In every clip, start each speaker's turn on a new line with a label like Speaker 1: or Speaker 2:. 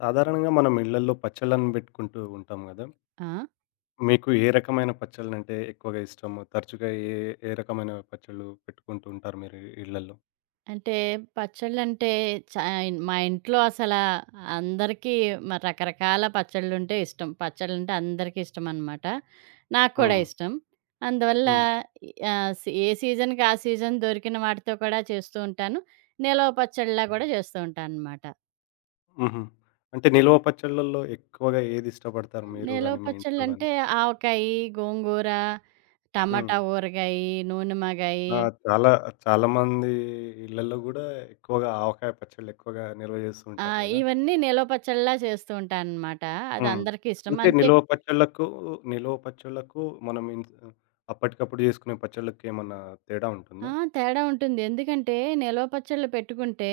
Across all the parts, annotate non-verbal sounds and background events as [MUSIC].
Speaker 1: సాధారణంగా మనం ఇళ్ళల్లో పచ్చళ్ళను పెట్టుకుంటూ ఉంటాం గదా!
Speaker 2: ఆ!
Speaker 1: మీకు ఏ రకమైన పచ్చళ్ళంటే ఎక్కువగా ఇష్టము? తరచుగా ఏ ఏ రకమైన పచ్చళ్ళు పెట్టుకుంటూ ఉంటారు మీరు ఇళ్ళల్లో?
Speaker 2: అంటే పచ్చళ్ళంటే చా మా ఇంట్లో అందరికీ రకరకాల పచ్చళ్ళుంటే ఇష్టం. పచ్చళ్ళంటే అందరికీ ఇష్టమనమాట. నాకు కూడా
Speaker 1: హ్మ్.
Speaker 2: ఇష్టం. అందువల్ల
Speaker 1: హ్మ్.
Speaker 2: ఈ సి ఏ సీజన్‌కి ఆ సీజన్ దొరికిన వాటితో కూడా చేస్తూ ఉంటాను. నిలవ పచ్చడిలా కూడా చేస్తూ ఉంటాననమాట.
Speaker 1: హుహు. అంటే నిల్వ పచ్చళ్ళల్లో ఎక్కువగా ఏది ఇష్టపడతారు మీరు
Speaker 2: నిలవ
Speaker 1: గాని, మీ ఇంట్లో గాని?
Speaker 2: పచ్చళ్ళంటే ఆవకాయి, గోంగూర,
Speaker 1: హ్మ్.
Speaker 2: టమాటా ఊరగాయి, నూనె మాగాయి
Speaker 1: ఆ! చాలా చాలామంది ఇళ్ళల్లో గూడా ఎక్కువగా ఆవకాయ పచ్చళ్ళు ఎక్కువగా నిల్వ జేస్తూ ఉంటారు గదా!
Speaker 2: ఇవన్నీ నిలవ పచ్చడిలా చేస్తూ ఉంటాననమాట. అది
Speaker 1: హ్మ్.
Speaker 2: అందరికీ ఇష్టం.
Speaker 1: అంటే
Speaker 2: అంటే
Speaker 1: నిల్వ పచ్చళ్ళకు మనం అప్పటికప్పుడు జేసుకునే పచ్చళ్ళకి ఏమన్నా తేడా
Speaker 2: ఆ!
Speaker 1: ఉంటుందా?
Speaker 2: తేడా ఉంటుంది. ఎందుకంటే, నిలవ పచ్చళ్ళు పెట్టుకుంటే,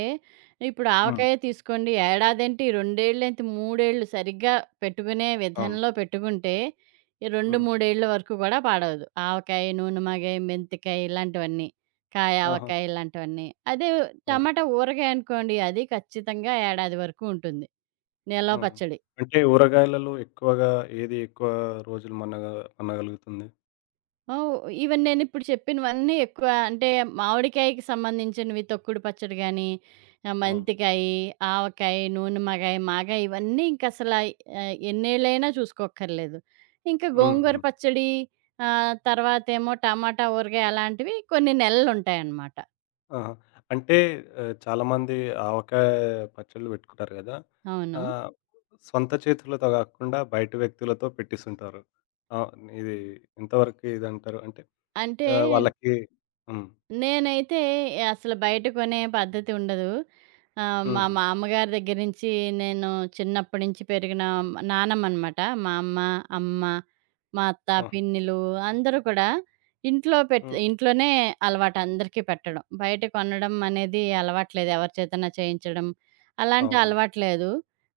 Speaker 2: ఇప్పుడు
Speaker 1: హ్మ్.
Speaker 2: ఆవకాయే తీసుకోండి ఏడాదేంటి, 2 ఏళ్లేంటి, 3 ఏళ్ళు సరిగ్గా పెట్టుకునే విధంలో
Speaker 1: అవును.
Speaker 2: పెట్టుకుంటే, ఈ 2,
Speaker 1: హ్మ్.
Speaker 2: 3 ఏళ్ల వరకు కూడా పాడవదు. ఆవకాయ, నూనెమాగాయ, మెంతికాయ ఇలాంటివన్నీ. కాయ
Speaker 1: ఆహా!
Speaker 2: ఆవకాయ ఇలాంటివన్నీ. అదే
Speaker 1: అవును.
Speaker 2: టమాటా ఊరగాయ అనుకోండి, అది ఖచ్చితంగా ఏడాది వరకు ఉంటుంది. నిలవ
Speaker 1: ఆహా!
Speaker 2: పచ్చడి.
Speaker 1: అంటే ఊరగాయలలో ఎక్కువగా ఏది ఎక్కువ రోజులు మన్నగలుగుతుంది?
Speaker 2: ఆ! ఓ ఈవెన్ నేనిప్పుడు చెప్పినవన్నీ ఎక్కువ అంటే మామిడికాయకి సంబంధించినవి తొక్కుడు పచ్చడి గాని,
Speaker 1: అవును.
Speaker 2: మెంతికాయి, ఆవకాయి, నూనెమకాయ, మాగాయి ఇవన్నీ ఎన్నేళ్ళైనా చూసుకోక్కర్లేదు. ఇంకా
Speaker 1: హ్మ్.
Speaker 2: గోంగూర
Speaker 1: హ్మ్.
Speaker 2: పచ్చడి తర్వాతేమో టమాటా, ఊరగాయ అలాంటివి కొన్ని నెలలుంటాయన్నమాట.
Speaker 1: ఆహా! అంటే చాలామంది ఆవకాయ పచ్చళ్ళు పెట్టుకుంటారు గదా!
Speaker 2: అవును.
Speaker 1: ఆహ్, సొంత చేతులతో గాకుండా బయట వ్యక్తులతో పెట్టిస్తుంటారు. ఆహ్, ఇది ఎంతవరకు ఇదంటారు? అంటే
Speaker 2: అంటే
Speaker 1: వాళ్ళకి హ్మ్.
Speaker 2: నేనైతే అసలు బయట కొనే పద్ధతి ఉండదు. మా
Speaker 1: హ్మ్.
Speaker 2: మామ్మగారి దగ్గర నుంచి నేను చిన్నప్పటి నుంచి పెరిగిన నానమ్మనమాట. మా అమ్మ, అమ్మ, మా అత్త,
Speaker 1: ఆహా!
Speaker 2: పిన్నిలు అందరూ కూడా
Speaker 1: హ్మ్.
Speaker 2: ఇంట్లోనే అలవాటు అందరికీ పెట్టడం. బయట కొనడం అనేది అలవాట్లేదు. ఎవరి చేతనా చేయించడం అలాంటి
Speaker 1: అవును.
Speaker 2: అలవాట్లేదు.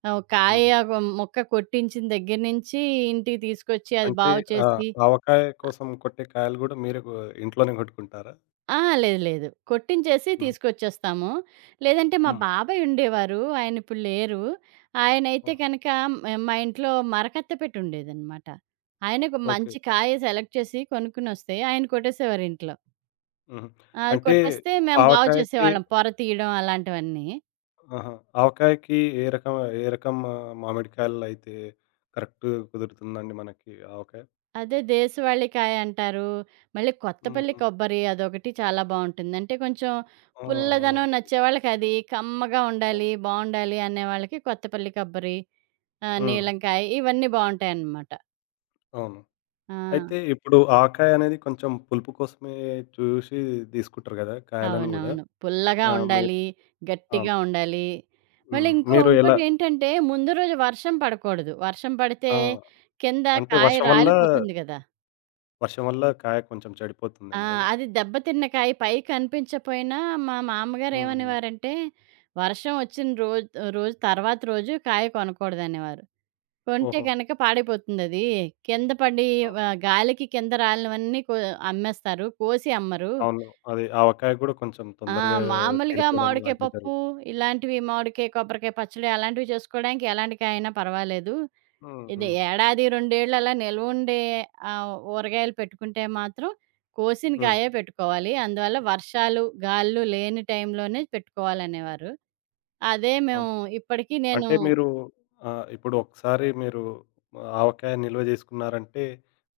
Speaker 2: కాయ
Speaker 1: హుహు.
Speaker 2: ఒక మొక్క కొట్టించిన దగ్గర నుంచి ఇంటికి తీసుకొచ్చి అది
Speaker 1: అంటే
Speaker 2: బాగు
Speaker 1: ఆహ్,
Speaker 2: చేసి
Speaker 1: ఆవకాయ కోసం కొట్టే కాయలు గూడా మీరే ఇంట్లోనే గొట్టుకుంటారా?
Speaker 2: ఆ! లేదు. లేదు. కొట్టించేసి
Speaker 1: హ్మ్.
Speaker 2: తీసుకొచ్చేస్తాము. లేదంటే మా
Speaker 1: హ్మ్.
Speaker 2: బాబాయ్ ఉండేవారు. ఆయనిప్పుడు లేరు. ఆయనైతే
Speaker 1: ఓహ్!
Speaker 2: కనుక మా ఇంట్లో మరకత్త పెట్టి ఉండేదనమాట. ఆయనకు
Speaker 1: ఓకే.
Speaker 2: మంచి కాయ సెలెక్ట్ చేసి కొనుక్కునొస్తే ఆయన కొట్టేసేవారు ఇంట్లో.
Speaker 1: హుహు.
Speaker 2: అది
Speaker 1: అంటే
Speaker 2: కొట్టేస్తే మేము బాగు
Speaker 1: ఆవకాయకి
Speaker 2: చేసేవాళ్ళం. పొర తీయడం అలాంటివన్నీ.
Speaker 1: ఆహా! ఆవకాయకి ఏ రకం మామిడికాయలైతే కరెక్ట్ కుదురుతుందండి మనకి ఆవకాయ?
Speaker 2: అదే దేశవాళీ కాయ అంటారు. మళ్ళీ
Speaker 1: హ్మ్.
Speaker 2: కొత్తపల్లి
Speaker 1: హ్మ్.
Speaker 2: కొబ్బరి అదొకటి చాలా బావుంటుంది. అంటే కొంచెం
Speaker 1: ఆ! ఆ!
Speaker 2: పుల్లదనం నచ్చేవాళ్ళకది, కమ్మగా
Speaker 1: అవును.
Speaker 2: ఉండాలి, బావుండాలి అనేవాళ్ళకి కొత్తపల్లి కొబ్బరి. ఆ!
Speaker 1: హ్మ్.
Speaker 2: నీలంకాయి ఇవన్నీ బావుంటాయన్నమాట.
Speaker 1: అవును.
Speaker 2: ఆ!
Speaker 1: అయితే ఇప్పుడు ఆవకాయ అనేది కొంచెం పులుపు కోసమే చూసి తీసుకుంటారు గదా! కాయలను గూడా.
Speaker 2: అవునవును. పుల్లగా
Speaker 1: ఆ! మీరు
Speaker 2: ఉండాలి,
Speaker 1: అవును.
Speaker 2: గట్టిగా ఉండాలి. మళ్ళీ
Speaker 1: హ్మ్.
Speaker 2: ఇంకో
Speaker 1: మీరు ఎలా
Speaker 2: ఇంకోటేంటంటే ముందు రోజు వర్షం పడకూడదు. వర్షం పడితే
Speaker 1: ఆ!
Speaker 2: కింద
Speaker 1: అంటే
Speaker 2: కాయ
Speaker 1: వర్షం వల్ల
Speaker 2: రాలిపోతుంది గదా!
Speaker 1: వర్షం వల్ల కాయ కొంచెం
Speaker 2: ఆ!
Speaker 1: చెడిపోతుందేమో గదా!
Speaker 2: అది దెబ్బతిన్న కాయ పై కనిపించపోయినా మా మామ్మగారు
Speaker 1: హ్మ్.
Speaker 2: ఏమనేవారంటే, "వర్షం వచ్చిన రోజు తర్వాత రోజు కాయ కొనకూడదనేవారు. కొంటే
Speaker 1: ఓహో!
Speaker 2: గనక పాడైపోతుందది. కింద పడి
Speaker 1: ఆ!
Speaker 2: గాలికి కింద రాలినవన్నీ అమ్మేస్తారు. కోసి అమ్మరు.
Speaker 1: అవును. అది ఆవకాయ గూడా కొంచెం
Speaker 2: ఆ!
Speaker 1: తొందరగా
Speaker 2: మామూలుగా
Speaker 1: చెడిపోవడం
Speaker 2: మామిడికాయ
Speaker 1: లాంటివి
Speaker 2: పప్పు,
Speaker 1: జరుగుతుంది.
Speaker 2: ఇలాంటివి మామిడికాయ, కొబ్బరికాయ పచ్చడి అలాంటివి చేసుకోవడానికి ఎలాంటి కాయైనా పర్వాలేదు.
Speaker 1: హ్మ్.
Speaker 2: ఇది
Speaker 1: హ్మ్.
Speaker 2: ఏడాది, 2 ఏళ్ళు అలా నిల్వుండే ఊరగాయలు పెట్టుకుంటే మాత్రం కోసిన
Speaker 1: హ్మ్.
Speaker 2: కాయే పెట్టుకోవాలి. అందువల్ల వర్షాలు, గాలులు లేని టైంలోనే పెట్టుకోవాలనేవారు. అదే మేము
Speaker 1: అవును.
Speaker 2: ఇప్పటికి నేను
Speaker 1: అంటే మీరు ఇప్పుడు ఒకసారి మీరు ఆవకాయ నిల్వ జేసుకున్నారంటే,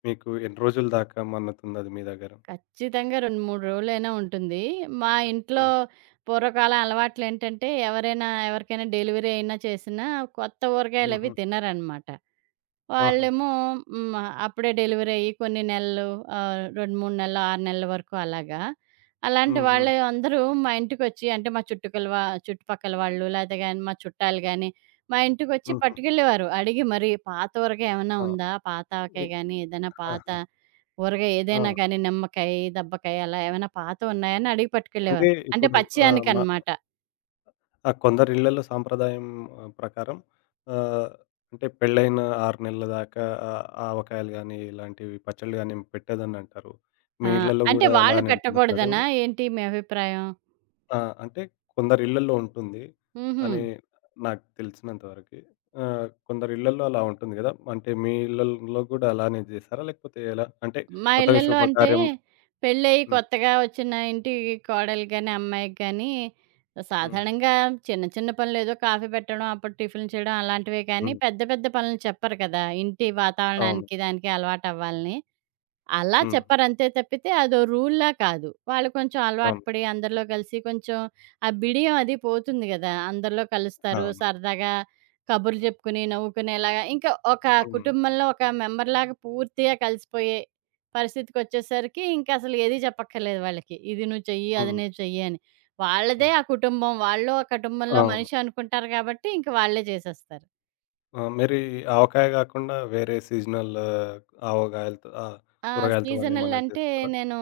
Speaker 1: మీకు ఎన్ని రోజుల దాకా మన్నుతుందది మీ దగ్గర?
Speaker 2: ఖచ్చితంగా 2, 3 రోజులైనా ఉంటుంది. మా ఇంట్లో
Speaker 1: హ్మ్.
Speaker 2: పూర్వకాలం అలవాట్లేంటంటే ఎవరైనా ఎవరికైనా డెలివరీ అయినా చేసినా కొత్త ఊరగాయలవి
Speaker 1: హుహు.
Speaker 2: తినరనమాట.
Speaker 1: ఆహా!
Speaker 2: వాళ్ళేమో హ్మ్. అప్పుడే డెలివరీ అయ్యి కొన్ని నెలలు 2, 3 నెలలు, 6 నెలల వరకు అలాగా. అలాంటి
Speaker 1: హ్మ్. హ్మ్.
Speaker 2: వాళ్ళే అందరూ మా ఇంటికొచ్చి అంటే మా చుట్టుకల వా చుట్టుపక్కల వాళ్ళు లేతే గాని మా చుట్టాలు గాని, మా ఇంటికొచ్చి
Speaker 1: హుహు.
Speaker 2: పట్టుకెళ్ళేవారు. అడిగి మరి పాత ఊరగాయ ఏమన్నా
Speaker 1: ఆ!
Speaker 2: ఉందా? పాత ఆవకాయ
Speaker 1: ఇ
Speaker 2: గాని, ఏదైనా పాత
Speaker 1: ఆహా!
Speaker 2: ఊరగాయ
Speaker 1: ఆ!
Speaker 2: ఏదైనా కానీ నిమ్మకాయ, దబ్బకాయ అలా ఏమైనా పాతవి ఉన్నాయని అడిగి
Speaker 1: అంటే
Speaker 2: పట్టుకెళ్ళేవారు. అంటే
Speaker 1: ఇప్పుడు ఆహ్, మ
Speaker 2: పచ్చేయనికనమాట.
Speaker 1: ఆ! కొందరి ఇళ్ళల్లో సాంప్రదాయం ప్రకారం ఆహ్, అంటే పెళ్ళైన 6 నెలల దాకా ఆవకాయలు గానీ, ఇలాంటివి పచ్చళ్ళు గానీ పెట్టొద్దనంటారు.
Speaker 2: ఆ!
Speaker 1: మీ ఇళ్ళల్లో
Speaker 2: అంటే
Speaker 1: గూడా
Speaker 2: వాళ్ళు
Speaker 1: అలానే ఉంటుందా
Speaker 2: పెట్టకూడదనా
Speaker 1: సహజంగా?
Speaker 2: ఏంటి మీ అభిప్రాయం?
Speaker 1: ఆ! అంటే కొందరి ఇళ్ళల్లో ఉంటుంది
Speaker 2: హుహు.
Speaker 1: అని నాకు తెలిసినంత వరకి. కొందరి ఇళ్ళల్లో అలా ఉంటుంది గదా! అంటే మీ ఇళ్ళల్లో గూడా అలానే జేసారా? లేకపోతే ఎలా? అంటే
Speaker 2: మా
Speaker 1: కొత్తగా
Speaker 2: ఇళ్ళల్లో అంటే
Speaker 1: శుభకార్యం
Speaker 2: పెళ్ళయి
Speaker 1: హ్మ్.
Speaker 2: కొత్తగా వచ్చిన ఇంటి కోడలికి గాని, అమ్మాయికి గాని
Speaker 1: హ్మ్.
Speaker 2: సాధారణంగా చిన్న, చిన్న పనులేదో కాఫీ పెట్టడం, అప్పుడు టిఫిన్‌లు చేయడం అలాంటివే కానీ
Speaker 1: హ్మ్.
Speaker 2: పెద్ద, పెద్ద పనులు చెప్పరు కదా! ఇంటి
Speaker 1: అవును.
Speaker 2: వాతావరణానికి దానికి అలవాటవ్వాలని. అలా
Speaker 1: హ్మ్.
Speaker 2: చెప్పారంతే తప్పితే అదో రూల్‌లా కాదు. వాళ్ళు కొంచెం అలవాటు
Speaker 1: అవును.
Speaker 2: పడి అందరిలో కలిసి కొంచెం ఆ బిడియం అది పోతుంది గదా! అందరిలో కలుస్తారు.
Speaker 1: అవును.
Speaker 2: సరదాగా కబుర్లు చెప్పుకుని, నవ్వుకునేలాగా ఇంకా ఒక
Speaker 1: హ్మ్.
Speaker 2: కుటుంబంలో ఒక మెంబర్‌లాగా పూర్తిగా కలిసిపోయే పరిస్థితికొచ్చేసరికి ఇంకా అసలు ఏది చెప్పక్కర్లేదు వాళ్ళకి. ఇది నువ్వు చెయ్యి, అది
Speaker 1: హ్మ్.
Speaker 2: నువ్వు చెయ్యి అని. వాళ్ళదే
Speaker 1: అవును.
Speaker 2: ఆ కుటుంబం. వాళ్ళు ఆ కుటుంబంలో
Speaker 1: అవును.
Speaker 2: మనిషి అనుకుంటారు కాబట్టి ఇంక వాళ్ళే చేసేస్తారు.
Speaker 1: ఆ! మరి ఈ ఆవకాయ గాకుండా వేరే సీజనల్ ఆవకాయలతో ఆ!
Speaker 2: ఆ!
Speaker 1: కూరగాయలతో గాని
Speaker 2: సీజనల్
Speaker 1: ఏమన్నా
Speaker 2: అంటే
Speaker 1: చేస్తారా?
Speaker 2: నేను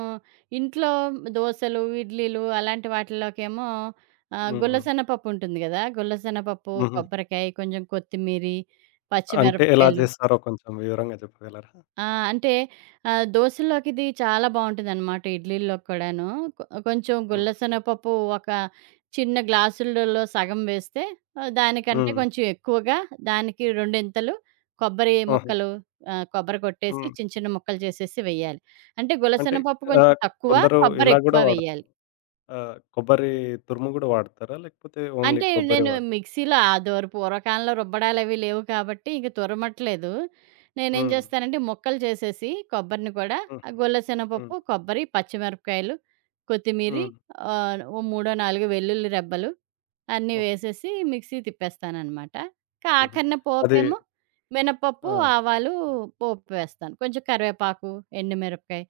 Speaker 2: ఇంట్లో దోసలు, ఇడ్లీలు అలాంటి వాటిలోకేమో
Speaker 1: హ్మ్. హ్మ్.
Speaker 2: గుల్లసెనగపప్పు ఉంటుంది గదా! గుల్లసెనగపప్పు,
Speaker 1: హుహు.
Speaker 2: కొబ్బరికాయ, కొంచెం కొత్తిమీరి,
Speaker 1: అంటే ఎలా
Speaker 2: పచ్చిమిరపకాయలు
Speaker 1: జేస్తారో కొంచెం వివరంగా చెప్పగలరా?
Speaker 2: ఆ! అంటే దోసల్లోకిది చాలా బావుంటుందనమాట. ఇడ్లీల్లోకి కూడాను. కొంచెం గుల్ల
Speaker 1: హ్మ్.
Speaker 2: శనగపప్పు ఒక చిన్న గ్లాసులలో సగం వేస్తే దానికంటే
Speaker 1: హ్మ్.
Speaker 2: కొంచెం ఎక్కువగా దానికి రెండింతలు కొబ్బరి
Speaker 1: ఆహా!
Speaker 2: ముక్కలు కొబ్బరి కొట్టేసి
Speaker 1: హ్మ్.
Speaker 2: చిన్న చిన్న ముక్కలు చేసేసి వెయ్యాలి. అంటే గుల్ల
Speaker 1: అంటే
Speaker 2: శనగపప్పు కొంచెం
Speaker 1: ఆహ్,
Speaker 2: తక్కువ,
Speaker 1: కొందరు
Speaker 2: కొబ్బరి
Speaker 1: ఇలా గూడా
Speaker 2: ఎక్కువ
Speaker 1: వాడతారు.
Speaker 2: వెయ్యాలి.
Speaker 1: కొబ్బరి తురుము గూడా వాడతారా? లేకపోతే ఓన్లీ
Speaker 2: అంటే
Speaker 1: కొబ్బరే
Speaker 2: నేను
Speaker 1: వాడ
Speaker 2: మిక్సీలో ఆదోరు పూర్వకాలంలో రుబ్బడాలవి లేవు కాబట్టి ఇంక తురమట్లేదు. నేనేం
Speaker 1: హ్మ్.
Speaker 2: చేస్తానంటే ముక్కలు చేసేసి కొబ్బరిని కూడా
Speaker 1: హ్మ్.
Speaker 2: ఆ గొల్ల
Speaker 1: హ్మ్.
Speaker 2: శనగపప్పు, కొబ్బరి, పచ్చిమిరపకాయలు, కొత్తిమీరి
Speaker 1: హ్మ్.
Speaker 2: ఓ మూడో, నాలుగో వెల్లుల్లి రెబ్బలు అన్నీ
Speaker 1: ఓకే.
Speaker 2: వేసేసి మిక్సీ తిప్పేస్తాననమాట. ఇంకా
Speaker 1: హుహు.
Speaker 2: ఆఖరిన
Speaker 1: అది
Speaker 2: పోపేమో మినపప్పు,
Speaker 1: ఆ!
Speaker 2: ఆవాలు పోపు వేస్తాను. కొంచెం కరివేపాకు, ఎండుమిరపకాయ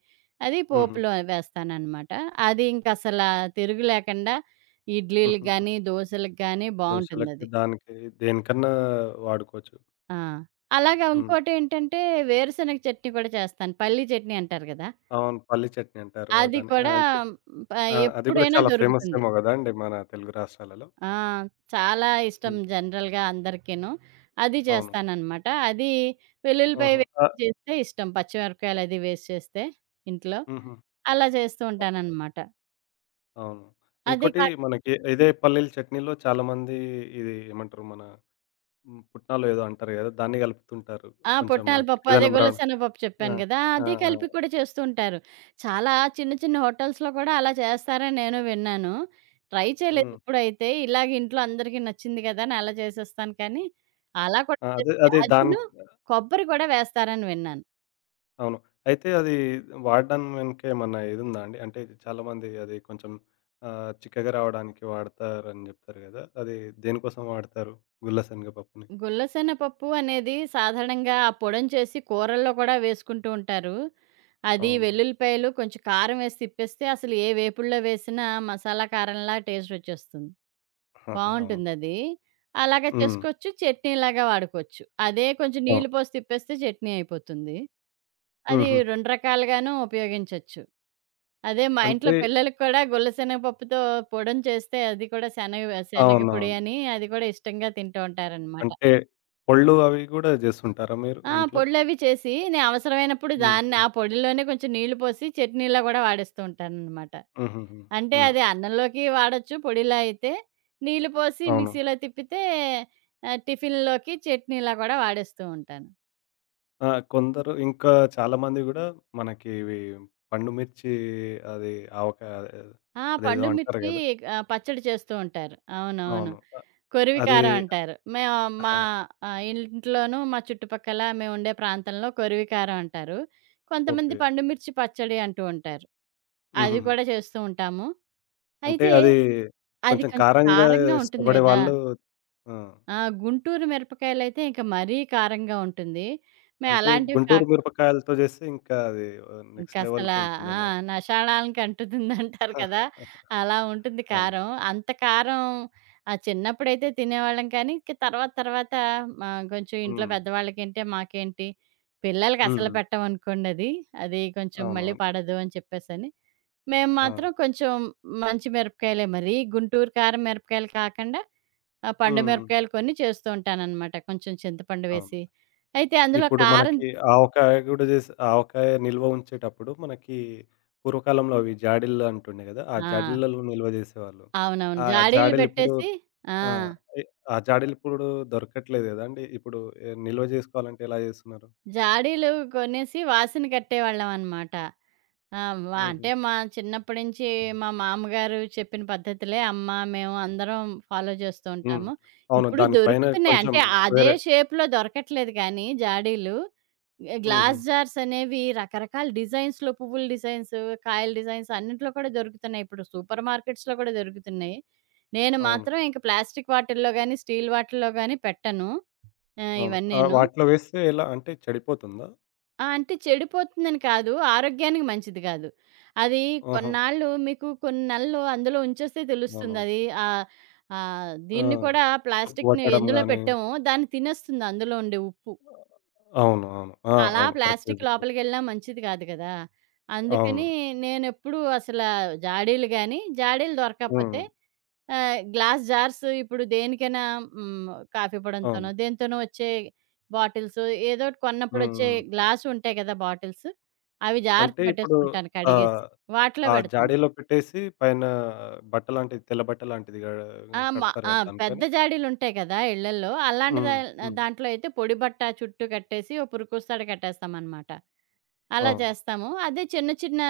Speaker 2: అది
Speaker 1: హుహు.
Speaker 2: పోపులో వేస్తాననమాట. అది తిరుగు లేకుండా ఇడ్లీలకి
Speaker 1: హుహుహు.
Speaker 2: గానీ, దోసలకి గానీ
Speaker 1: దోసలకి,
Speaker 2: బావుంటుందది.
Speaker 1: దానికి దేనికన్నా వాడుకోవచ్చు.
Speaker 2: ఆ! అలాగా
Speaker 1: హ్మ్.
Speaker 2: ఇంకోటేంటంటే వేరుశనగ చట్నీ కూడా చేస్తాను. పల్లీ చట్నీ అంటారు గదా!
Speaker 1: అవును. పల్లి చట్నీ అంటారు.
Speaker 2: అది
Speaker 1: దాన్ని
Speaker 2: కూడా
Speaker 1: అంటే
Speaker 2: మ్, ప
Speaker 1: ఆ! అది గూడా
Speaker 2: ఎప్పుడైనా
Speaker 1: చాలా ఫేమస్
Speaker 2: దొరుకుతుంది.
Speaker 1: ఏమో గదండీ మన తెలుగు రాష్ట్రాలలో.
Speaker 2: ఆ! చాలా ఇష్టం
Speaker 1: హ్మ్.
Speaker 2: జనరల్‌గా అందరికీను. అది
Speaker 1: అవును.
Speaker 2: చేస్తాననమాట. అది వెల్లుల్లిపాయ
Speaker 1: ఆహా!
Speaker 2: వేసి
Speaker 1: ఆహ్,
Speaker 2: చేస్తే ఇష్టం. పచ్చిమిరపకాయలది వేసి చేస్తే ఇంట్లో
Speaker 1: హుహు.
Speaker 2: అలా చేస్తూ ఉంటాననమాట.
Speaker 1: అవును.
Speaker 2: అదే
Speaker 1: ఇంకోటి
Speaker 2: కా
Speaker 1: మనకి ఇదే పల్లీల చట్నీలో చాలామంది ఇది ఏమంటారు మన హ్మ్, పుట్నాలో ఏదో అంటారు గదా! దాన్ని గలుపుతుంటారు.
Speaker 2: ఆ!
Speaker 1: కొంచెం
Speaker 2: పుట్నాల పప్పు అదే
Speaker 1: చిక్కదనం రావడం
Speaker 2: గుల్లశెన పప్పు
Speaker 1: ఆ!
Speaker 2: చెప్పాను గదా!
Speaker 1: ఆ!
Speaker 2: అది
Speaker 1: ఆ!
Speaker 2: కలిపి కూడా చేస్తూ ఉంటారు. చాలా చిన్న చిన్న హోటల్స్‌లో కూడా అలా చేస్తారని నేను విన్నాను. ట్రై చేయలేదు
Speaker 1: హ్మ్.
Speaker 2: ఎప్పుడైతే. ఇలాగ ఇంట్లో అందరికీ నచ్చింది కదా! అని అలా చేసేస్తాను కానీ, అలా కూడా
Speaker 1: ఆ! అదే
Speaker 2: చేస్తే
Speaker 1: అదే దాని
Speaker 2: అదిను కొబ్బరి కూడా వేస్తారని విన్నాను.
Speaker 1: అవును. అయితే అది వాడడం వెనుక ఏమన్నా ఇదుందా అండి? అంటే చాలామంది అది కొంచెం చిక్కగా రావడానికి వాడతారని జెప్తారు గదా! అది దేనికోసం వాడతారు? గుల్ల శనగపప్పుని.
Speaker 2: గుల్లశెన పప్పు అనేది సాధారణంగా ఆ పొడిని చేసి కూరల్లో కూడా వేసుకుంటూ ఉంటారు. అది
Speaker 1: అవును.
Speaker 2: వెల్లుల్లిపాయలు కొంచెం కారం వేసి తిప్పేస్తే అసలు ఏ వేపుడులో వేసినా మసాలా కారంలా టేస్ట్ వచ్చేస్తుంది.
Speaker 1: ఆహా! అవును.
Speaker 2: బావుంటుందది. అలాగా
Speaker 1: హ్మ్.
Speaker 2: చేసుకోవచ్చు. చట్నీలాగా వాడుకోవచ్చు. అదే కొంచెం
Speaker 1: అవును.
Speaker 2: నీళ్లు పోసి తిప్పేస్తే చట్నీ అయిపోతుంది. అది
Speaker 1: హుహు.
Speaker 2: 2 రకాలుగాను ఉపయోగించొచ్చు. అదే మా ఇంట్లో
Speaker 1: అంటే
Speaker 2: పిల్లలకి కూడా గుల్లశెనగ పప్పుతో పొడిని చేస్తే అది కూడా శనగ శనగ పొడి
Speaker 1: అవునవును.
Speaker 2: అని అది కూడా ఇష్టంగా తింటూ ఉంటారనమాట.
Speaker 1: అంటే పొళ్ళు అవి గూడా జేస్తుంటారా మీరు
Speaker 2: ఆ!
Speaker 1: ఇంట్లో?
Speaker 2: పొడులవి చేసి నేను అవసరమైనప్పుడు
Speaker 1: హ్మ్.
Speaker 2: దాన్ని ఆ
Speaker 1: హ్మ్.
Speaker 2: పొడిలోనే కొంచెం నీళ్లు పోసి చట్నీలా గూడా వాడేస్తూ ఉంటాననమాట.
Speaker 1: హుహుహు.
Speaker 2: అంటే
Speaker 1: హ్మ్.
Speaker 2: అది అన్నంలోకి వాడొచ్చు పొడిలా అయితే. నీళ్లు పోసి
Speaker 1: అవును.
Speaker 2: మిక్సీలో తిప్పితే టిఫిన్‌లోకి చట్నీలా కూడా వాడేస్తూ ఉంటాను.
Speaker 1: ఆ! కొందరు ఇంకా చాలామంది గూడా మనకి ఇవి పండు మిర్చి అది ఆవకాయ అదే-
Speaker 2: ఆ!
Speaker 1: అదేదో
Speaker 2: పండు
Speaker 1: అంటారు
Speaker 2: మిర్చి
Speaker 1: గదా!
Speaker 2: పచ్చడి చేస్తూ ఉంటారు. అవునవును.
Speaker 1: అవును. అది
Speaker 2: కొరివికారం అంటారు. మేము మా
Speaker 1: ఆహా!
Speaker 2: ఇంట్లోనూ మా చుట్టుపక్కల మేముండే ప్రాంతంలో కొరివికారం అంటారు. కొంతమంది
Speaker 1: ఓకే.
Speaker 2: పండు మిర్చి పచ్చడి అంటూ ఉంటారు. అది
Speaker 1: హుహుహు.
Speaker 2: కూడా చేస్తూ ఉంటాము.
Speaker 1: అంటే
Speaker 2: అయితే
Speaker 1: అది
Speaker 2: అది
Speaker 1: కొంచెం
Speaker 2: కొంచెం
Speaker 1: కారంగా
Speaker 2: కారంగా ఉంటుంది
Speaker 1: ఇష్టపడే
Speaker 2: గదా!
Speaker 1: వాళ్ళు ఆ!
Speaker 2: ఆ! గుంటూరు మిరపకాయలైతే ఇంక మరీ కారంగా ఉంటుంది. మేము
Speaker 1: అంటే
Speaker 2: అలాంటివి కాక
Speaker 1: గుంటూరు మిరపకాయలతో జేస్తే ఇంకా అది నెక్స్ట్
Speaker 2: ఇంకసలా ఆ!
Speaker 1: లెవెల్‌కుంటుందేమో అది.
Speaker 2: నషాణానికి అంటుతుందంటారు కదా!
Speaker 1: [LAUGHS]
Speaker 2: అలా ఉంటుంది
Speaker 1: అవును.
Speaker 2: కారం. అంత కారం ఆ! చిన్నప్పుడైతే తినేవాళ్ళం కానీ, ఇంక తర్వాత తర్వాత మా కొంచెం ఇంట్లో
Speaker 1: హ్మ్.
Speaker 2: పెద్దవాళ్ళకేంటి, మాకేంటి
Speaker 1: హ్మ్.
Speaker 2: పిల్లలకసలు
Speaker 1: హ్మ్.
Speaker 2: పెట్టమనుకోండది. అది అది కొంచెం మళ్ళీ
Speaker 1: అవునవును.
Speaker 2: పడదు అని చెప్పేసని. మేము
Speaker 1: ఆ!
Speaker 2: మాత్రం కొంచెం మంచి మిరపకాయలే మరీ గుంటూరు కారం మిరపకాయలు కాకుండా ఆ! పండు
Speaker 1: హ్మ్.
Speaker 2: మిరపకాయలు కొన్ని చేస్తూ ఉంటాననమాట. కొంచెం చింతపండు
Speaker 1: అవును.
Speaker 2: వేసి. అయితే అందులో
Speaker 1: ఇప్పుడు
Speaker 2: కారం
Speaker 1: మనకి ఆవకాయ గూడా జేసి ఆవకాయ నిల్వ ఉంచేటప్పుడు మనకి పూర్వకాలంలో అవి జాడీలు అంటుండే గదా! ఆ
Speaker 2: ఆ!
Speaker 1: జాడీలలో నిల్వ జేసేవాళ్ళు.
Speaker 2: అవునవును.
Speaker 1: ఆ
Speaker 2: జాడీలు
Speaker 1: జాడీలిప్పుడు
Speaker 2: పెట్టేసి ఆ!
Speaker 1: ఆ! ఎ ఆ జాడీలిప్పుడు దొరకట్లేదు గదండీ! ఇప్పుడు నిల్వ జేసుకోవాలంటే ఎలా జేస్తున్నారు?
Speaker 2: జాడీలు కొనేసి వాసన కట్టేవాళ్ళమనమాట. ఆ! మా
Speaker 1: హుహు.
Speaker 2: అంటే మా చిన్నప్పటి నుంచి మా మామగారు చెప్పిన పద్ధతులే అమ్మ, మేము అందరం ఫాలో చేస్తూ
Speaker 1: హ్మ్.
Speaker 2: ఉంటాము.
Speaker 1: అవును.
Speaker 2: ఇప్పుడు
Speaker 1: దాని పైన
Speaker 2: దొరుకుతున్నాయి.
Speaker 1: కొంచెం
Speaker 2: అంటే అదే
Speaker 1: వేరే
Speaker 2: షేప్‌లో దొరకట్లేదు కానీ జాడీలు. ఎ
Speaker 1: హుహు.
Speaker 2: గ్లాస్ జార్స్ అనేవి రకరకాల డిజైన్స్‌లో పువ్వుల డిజైన్స్, కాయల డిజైన్స్ అన్నిట్లో కూడా దొరుకుతున్నాయి. ఇప్పుడు సూపర్ మార్కెట్స్‌లో కూడా దొరుకుతున్నాయి. నేను
Speaker 1: అవును.
Speaker 2: మాత్రం ఇంక ప్లాస్టిక్ వాటిల్లో గానీ, స్టీల్ వాటిల్లో గానీ పెట్టను.
Speaker 1: అవును.
Speaker 2: ఇవన్నీను.
Speaker 1: వాటిలో వేస్తే ఎలా అంటే చెడిపోతుందా?
Speaker 2: ఆ! అంటే చెడిపోతుందని కాదు. ఆరోగ్యానికి మంచిది కాదు. అది
Speaker 1: ఆహా!
Speaker 2: కొన్నాళ్ళు మీకు కొన్ని నెలలు అందులో ఉంచేస్తే తెలుస్తుంది.
Speaker 1: అవును.
Speaker 2: అది ఆహ్,
Speaker 1: ఆ!
Speaker 2: దీన్ని కూడా
Speaker 1: తుప్పు
Speaker 2: ప్లాస్టిక్‌ని
Speaker 1: పట్టడం
Speaker 2: ఎందులో
Speaker 1: గాని
Speaker 2: పెట్టామో దాన్ని తినేస్తుంది అందులో ఉండే ఉప్పు.
Speaker 1: అవును. అవును. ఆ!
Speaker 2: అలా
Speaker 1: అవును. కరెక్ట్‌గా
Speaker 2: ప్లాస్టిక్
Speaker 1: జెప్పారు.
Speaker 2: లోపలికెళ్ళినా మంచిది కాదు కదా! అందుకని
Speaker 1: అవును.
Speaker 2: నేనెప్పుడూ జాడీలు గాని, జాడీలు
Speaker 1: హ్మ్.
Speaker 2: దొరకకపోతే గ్లాస్ జార్స్ ఇప్పుడు దేనికైనా హ్మ్. కాఫీ పొడంతోనో,
Speaker 1: అవును.
Speaker 2: దేనితోనో వచ్చే బాటిల్స్ ఏదోటి కొన్నప్పుడొచ్చే
Speaker 1: హ్మ్.
Speaker 2: గ్లాసుంటాయి కదా! బాటిల్స్. అవి జాగ్రత్త
Speaker 1: అంటే ఇప్పుడు
Speaker 2: పెట్టేసుకుంటాను కడిగేసి.
Speaker 1: ఆహ్,
Speaker 2: వాటిలో
Speaker 1: ఆ
Speaker 2: పెడతాను.
Speaker 1: జాడీలో పెట్టేసి పైన బట్ట లాంటిది, తెల్ల బట్ట లాంటిది గా
Speaker 2: ఆ!
Speaker 1: కడతారు
Speaker 2: ఆ!
Speaker 1: కదా! దానిపైన?
Speaker 2: పెద్ద జాడీలుంటాయి కదా! ఇళ్ళల్లో. అలాంటి దా
Speaker 1: హ్మ్. హ్మ్.
Speaker 2: దాంట్లో అయితే పొడి బట్ట చుట్టూ కట్టేసి ఓ పురుకుస్తాడ కట్టేస్తామనమాట. అలా
Speaker 1: అవును.
Speaker 2: చేస్తాము. అదే చిన్న చిన్న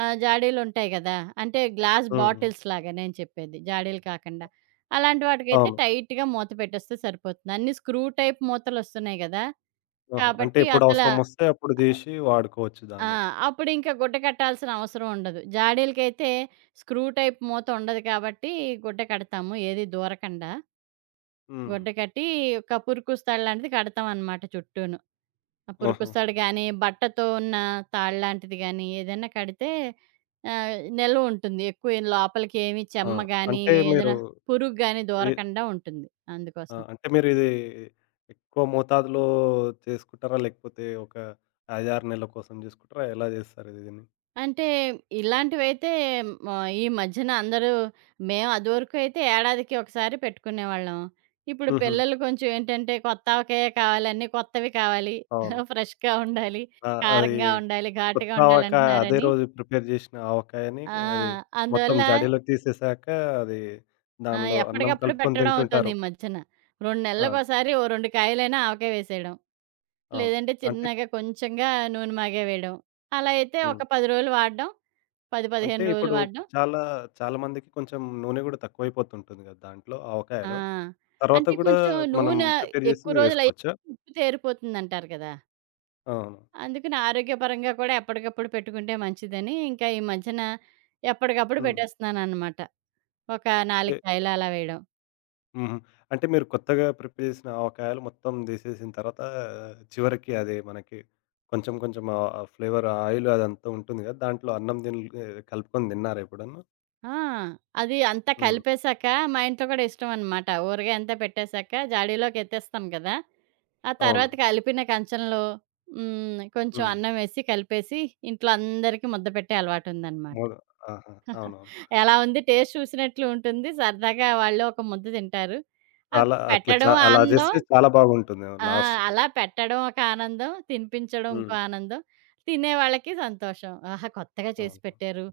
Speaker 2: జాడీలుంటాయి కదా! అంటే గ్లాస్
Speaker 1: హ్మ్.
Speaker 2: బాటిల్స్ లాగా నేను చెప్పేది. జాడీలు కాకుండా. అలాంటి వాటికైతే
Speaker 1: అవును.
Speaker 2: టైట్‌గా మూత పెట్టేస్తే సరిపోతుంది. అన్ని స్క్రూ టైప్ మూతలొస్తున్నాయి కదా!
Speaker 1: ఆహా! అంటే
Speaker 2: కాబట్టి
Speaker 1: ఎప్పుడవసరమొస్తే అప్పుడు తీసి వాడుకోవచ్చు
Speaker 2: ఆ!
Speaker 1: దాన్ని.
Speaker 2: అప్పుడింక గుడ్డ కట్టాల్సిన అవసరం ఉండదు. జాడీలకైతే స్క్రూ టైప్ మూత ఉండదు కాబట్టి గుడ్డ కడతాము ఏది దూరకండా.
Speaker 1: హ్మ్.
Speaker 2: గుడ్డ కట్టి ఒక పురుకుస్తాడు లాంటిది కడతామనమాట చుట్టూను. ఆ
Speaker 1: ఆహా!
Speaker 2: పురుకుస్తాడు గానీ, బట్టతో ఉన్న తాడు లాంటిది గానీ, ఏదైనా కడితే ఆహ్, నిల్వ ఉంటుంది. ఎక్కువ లోపలికేమి
Speaker 1: ఆ!
Speaker 2: చెమ్మ గానీ,
Speaker 1: అంటే మీరు
Speaker 2: ఏదైనా పురుగు గానీ
Speaker 1: ఎ
Speaker 2: దూరకండా ఉంటుంది
Speaker 1: ఆ!
Speaker 2: అందుకోసం.
Speaker 1: అంటే మీరిది ఎక్కువ మోతాదులో చేసుకుంటారా? లేకపోతే ఒక 5, 6 నెలల కోసం చేసుకుంటారా? ఎలా చేస్తారు ఇది దీన్ని?
Speaker 2: అంటే ఇలాంటివైతే మ ఈ మధ్యన అందరూ మేము అదివరకు అయితే ఏడాదికి ఒకసారి పెట్టుకునేవాళ్ళం. ఇప్పుడు
Speaker 1: హుహు.
Speaker 2: పిల్లలు కొంచెం ఏంటంటే కొత్త ఆవకాయే కావాలి, అన్నీ కొత్తవి కావాలి,
Speaker 1: అవును.
Speaker 2: [LAUGHS] ఫ్రెష్‌గా ఉండాలి,
Speaker 1: ఆ! అది
Speaker 2: కారంగా ఉండాలి, ఘాటుగా
Speaker 1: కొత్త ఆవకాయ అదే
Speaker 2: ఉండాలంటున్నారని
Speaker 1: రోజు ప్రిపేర్ జేసిన ఆవకాయని
Speaker 2: ఆ!
Speaker 1: అది మొత్తం
Speaker 2: అందువల్ల
Speaker 1: జాడీలోకి తీసేసాక అది
Speaker 2: ఆ!
Speaker 1: దానిలో అన్నం
Speaker 2: ఎప్పటికప్పుడు
Speaker 1: కలుపుకొని
Speaker 2: పెట్టడం అవుతుంది
Speaker 1: తింటుంటారు.
Speaker 2: ఈ మధ్యన. 2
Speaker 1: ఆ!
Speaker 2: నెలలకోసారి ఓ 2 కాయలైనా ఆవకాయ వేసేయడం.
Speaker 1: అవును.
Speaker 2: లేదంటే
Speaker 1: అంటే
Speaker 2: చిన్నగా కొంచెంగా నూనె మాగే వేయడం. అలా అయితే
Speaker 1: హ్మ్.
Speaker 2: ఒక 10 రోజులు వాడడం, 10,
Speaker 1: అంటే
Speaker 2: 15 రోజులు
Speaker 1: ఇప్పుడు
Speaker 2: వాడడం.
Speaker 1: చాలా చాలా మందికి కొంచెం నూనె గూడా తక్కువైపోతుంటుంది గదా! దాంట్లో
Speaker 2: ఆ!
Speaker 1: ఆవకాయలో. తర్వాత
Speaker 2: అంటే
Speaker 1: గూడా
Speaker 2: కొంచెం
Speaker 1: మనం
Speaker 2: నూనె
Speaker 1: ప్రిపేర్ జేసి
Speaker 2: ఎక్కువ
Speaker 1: వేసుకోవచ్చా?
Speaker 2: రోజులయ్యేసరికి ఉప్పు తేరిపోతుందంటారు కదా!
Speaker 1: అవును.
Speaker 2: అందుకని ఆరోగ్యపరంగా కూడా ఎప్పటికప్పుడు పెట్టుకుంటే మంచిదని, ఇంకా ఈ మధ్యన ఎప్పటికప్పుడు
Speaker 1: హ్మ్.
Speaker 2: పెట్టేస్తున్నాననమాట. ఒక 4 కాయలు అలా వేయడం.
Speaker 1: హుహు. అంటే మీరు కొత్తగా ప్రిప్ చేసిన ఆవకాయలు మొత్తం తీసేసిన తర్వాత ఆ, చివరికి అది మనకి కొంచెం కొంచెం ఆ ఆ ఫ్లేవర్ ఆయిల్ అదంతా ఉంటుంది కదా! దాంట్లో అన్నం తిన్ కలుపుకొని తిన్నారా ఎప్పుడన్నా?
Speaker 2: ఆ! అది అంతా
Speaker 1: హ్మ్.
Speaker 2: కలిపేసాక మా ఇంట్లో కూడా ఇష్టమనమాట. ఊరగాయ అంతా పెట్టేసాక జాడీలోకి ఎత్తేస్తాం కదా! ఆ
Speaker 1: అవును.
Speaker 2: తర్వాత కలిపిన కంచంలో కొంచెం
Speaker 1: హ్మ్.
Speaker 2: అన్నం వేసి కలిపేసి ఇంట్లో అందరికీ ముద్ద పెట్టే అలవాటుందనమాట.
Speaker 1: మొద ఆహా! అవునవును.
Speaker 2: ఎలా ఉంది టేస్ట్ చూసినట్లు ఉంటుంది. సరదాగా వాళ్ళు ఒక ముద్ద తింటారు. అవి
Speaker 1: చాలా అట్లా చ
Speaker 2: పెట్టడం
Speaker 1: అలా
Speaker 2: ఆనందం
Speaker 1: చేస్తే చాలా బాగుంటుంది.
Speaker 2: ఆ!
Speaker 1: లాస్ట్‌కి.
Speaker 2: అలా పెట్టడం ఒక ఆనందం, తినిపించడం ఇంకో
Speaker 1: హ్మ్.
Speaker 2: ఆనందం. తినేవాళ్ళకి సంతోషం. ఆహా! కొత్తగా
Speaker 1: [LAUGHS]
Speaker 2: చేసి
Speaker 1: అవును.
Speaker 2: పెట్టారు.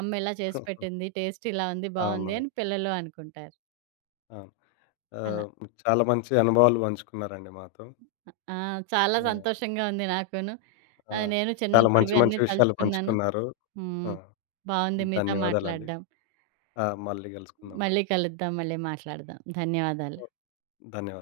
Speaker 2: అమ్మ ఇలా చేసి పెట్టింది. టేస్ట్ ఇలా ఉంది. బావుంది
Speaker 1: అవునవును.
Speaker 2: అని పిల్లలు అనుకుంటారు.
Speaker 1: అవును.
Speaker 2: అలా.
Speaker 1: ఆహ్, చాలా మంచి అనుభవాలు పంచుకున్నారండి మాతో.
Speaker 2: ఆ! చాలా
Speaker 1: ఆ!
Speaker 2: సంతోషంగా ఉంది నాకును.
Speaker 1: ఆ!
Speaker 2: నేను
Speaker 1: చాలా మంచి
Speaker 2: చిన్నప్పుడివి అన్నీ
Speaker 1: మంచి విషయాలు
Speaker 2: తలుచుకున్నాను.
Speaker 1: పంచుకున్నారు. ఆ!
Speaker 2: హ్మ్. బావుంది మీతో
Speaker 1: ధన్యవాదాలండి.
Speaker 2: మాట్లాడడం.
Speaker 1: ఆ! మళ్ళీ
Speaker 2: మళ్ళీ
Speaker 1: గలుసుకుందామండి.
Speaker 2: కలుద్దాం. మళ్ళీ మాట్లాడదాం. ధన్యవాదాలు.
Speaker 1: ధన్యవాదాలు.